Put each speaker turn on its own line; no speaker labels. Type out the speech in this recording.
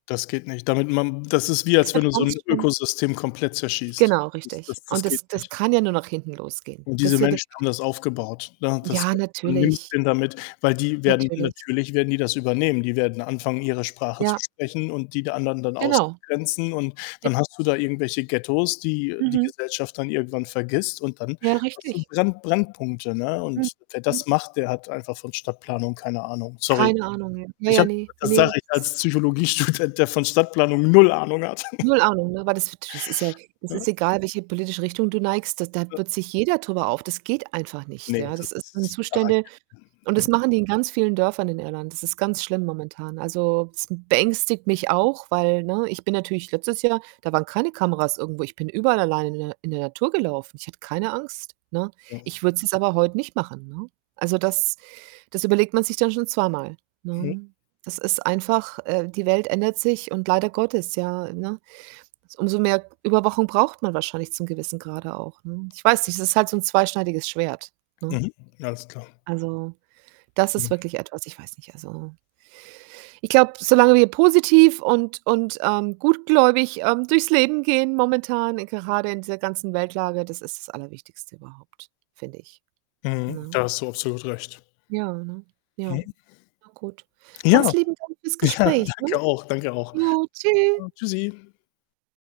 Das geht nicht. Damit man das ist wie
Es
als wenn
wird
du so
ganz
'n
schlimm.
Ökosystem komplett zerschießt.
Genau,
Das
richtig,
Das
und
Das geht
das das
nicht.
kann ja nur nach hinten losgehen.
Und diese
Das würde
Menschen haben das aufgebaut. Da das
Ja,
ga du nimmst
natürlich.
denen damit, weil die werden
Natürlich.
natürlich werden die das übernehmen. Die werden anfangen, ihre Sprache zu
Ja,
sprechen und die der anderen dann
Genau.
auszugrenzen, und
J
dann hast du da irgendwelche Ghettos, die die
Mhm.
Gesellschaft dann irgendwann vergisst und dann
Ja,
hast du 'n
richtig.
Brenn Brennpunkte, ne, und wer
Mhm.
das macht, der hat einfach von Stadtplanung keine Ahnung. Sorry.
Keine Ahnung, ey. Ja,
Ich
ja,
habe
ne.
das
Ne,
sage ich
es
als
ist
Psychologiestudent, der von Stadtplanung null Ahnung hat.
Null Ahnung, ne? Weil das das ist ja das
Ja.
ist egal, welche politische Richtung du neigst, da da
Ja.
wird sich jeder drüber auf. Das geht einfach nicht,
Ne,
ja. Das
das
ist sind
ist
Zustände,
[unintelligible]
und das
Ne.
machen die in ganz vielen Dörfern in Irland. Das ist ganz schlimm momentan. Also, das n beängstigt mich auch, weil ne, ich bin natürlich letztes Jahr da waren keine Kameras irgendwo. Ich bin überall alleine in der in der Natur gelaufen. Ich hatte keine Angst, ne?
[unintelligible]
Ich würde es jetzt aber heut nicht machen, ne? Also, das das überlegt man sich dann schon zweimal,
Mhm.
ne? Das ist einfach äh, die Welt ändert sich und leider Gottes, ja, ne? Umso mehr Überwachung braucht man wahrscheinlich zu 'nem gewissen Grade auch, ne? Ich weiß nicht, das ist halt so 'n zweischneidiges Schwert, ne?
Mhm, alles klar.
Also, das ist
Mhm.
wirklich etwas ich weiß nicht, also Ich glaube, solange wir positiv und und, ähm, gutgläubig, ähm, durchs Leben gehen momentan, gerade in dieser ganzen Weltlage das ist das Allerwichtigste überhaupt, finde ich,
Mhm,
ne?
da hast du absolut recht.
Ja, ne? Ja.
[unintelligible]
Na gut.
Ja.
Ganz lieben Dank fürs
Ja,
Gespräch, ne?
danke auch. Danke auch.
Jo, tschü.
Ja, tschüssi.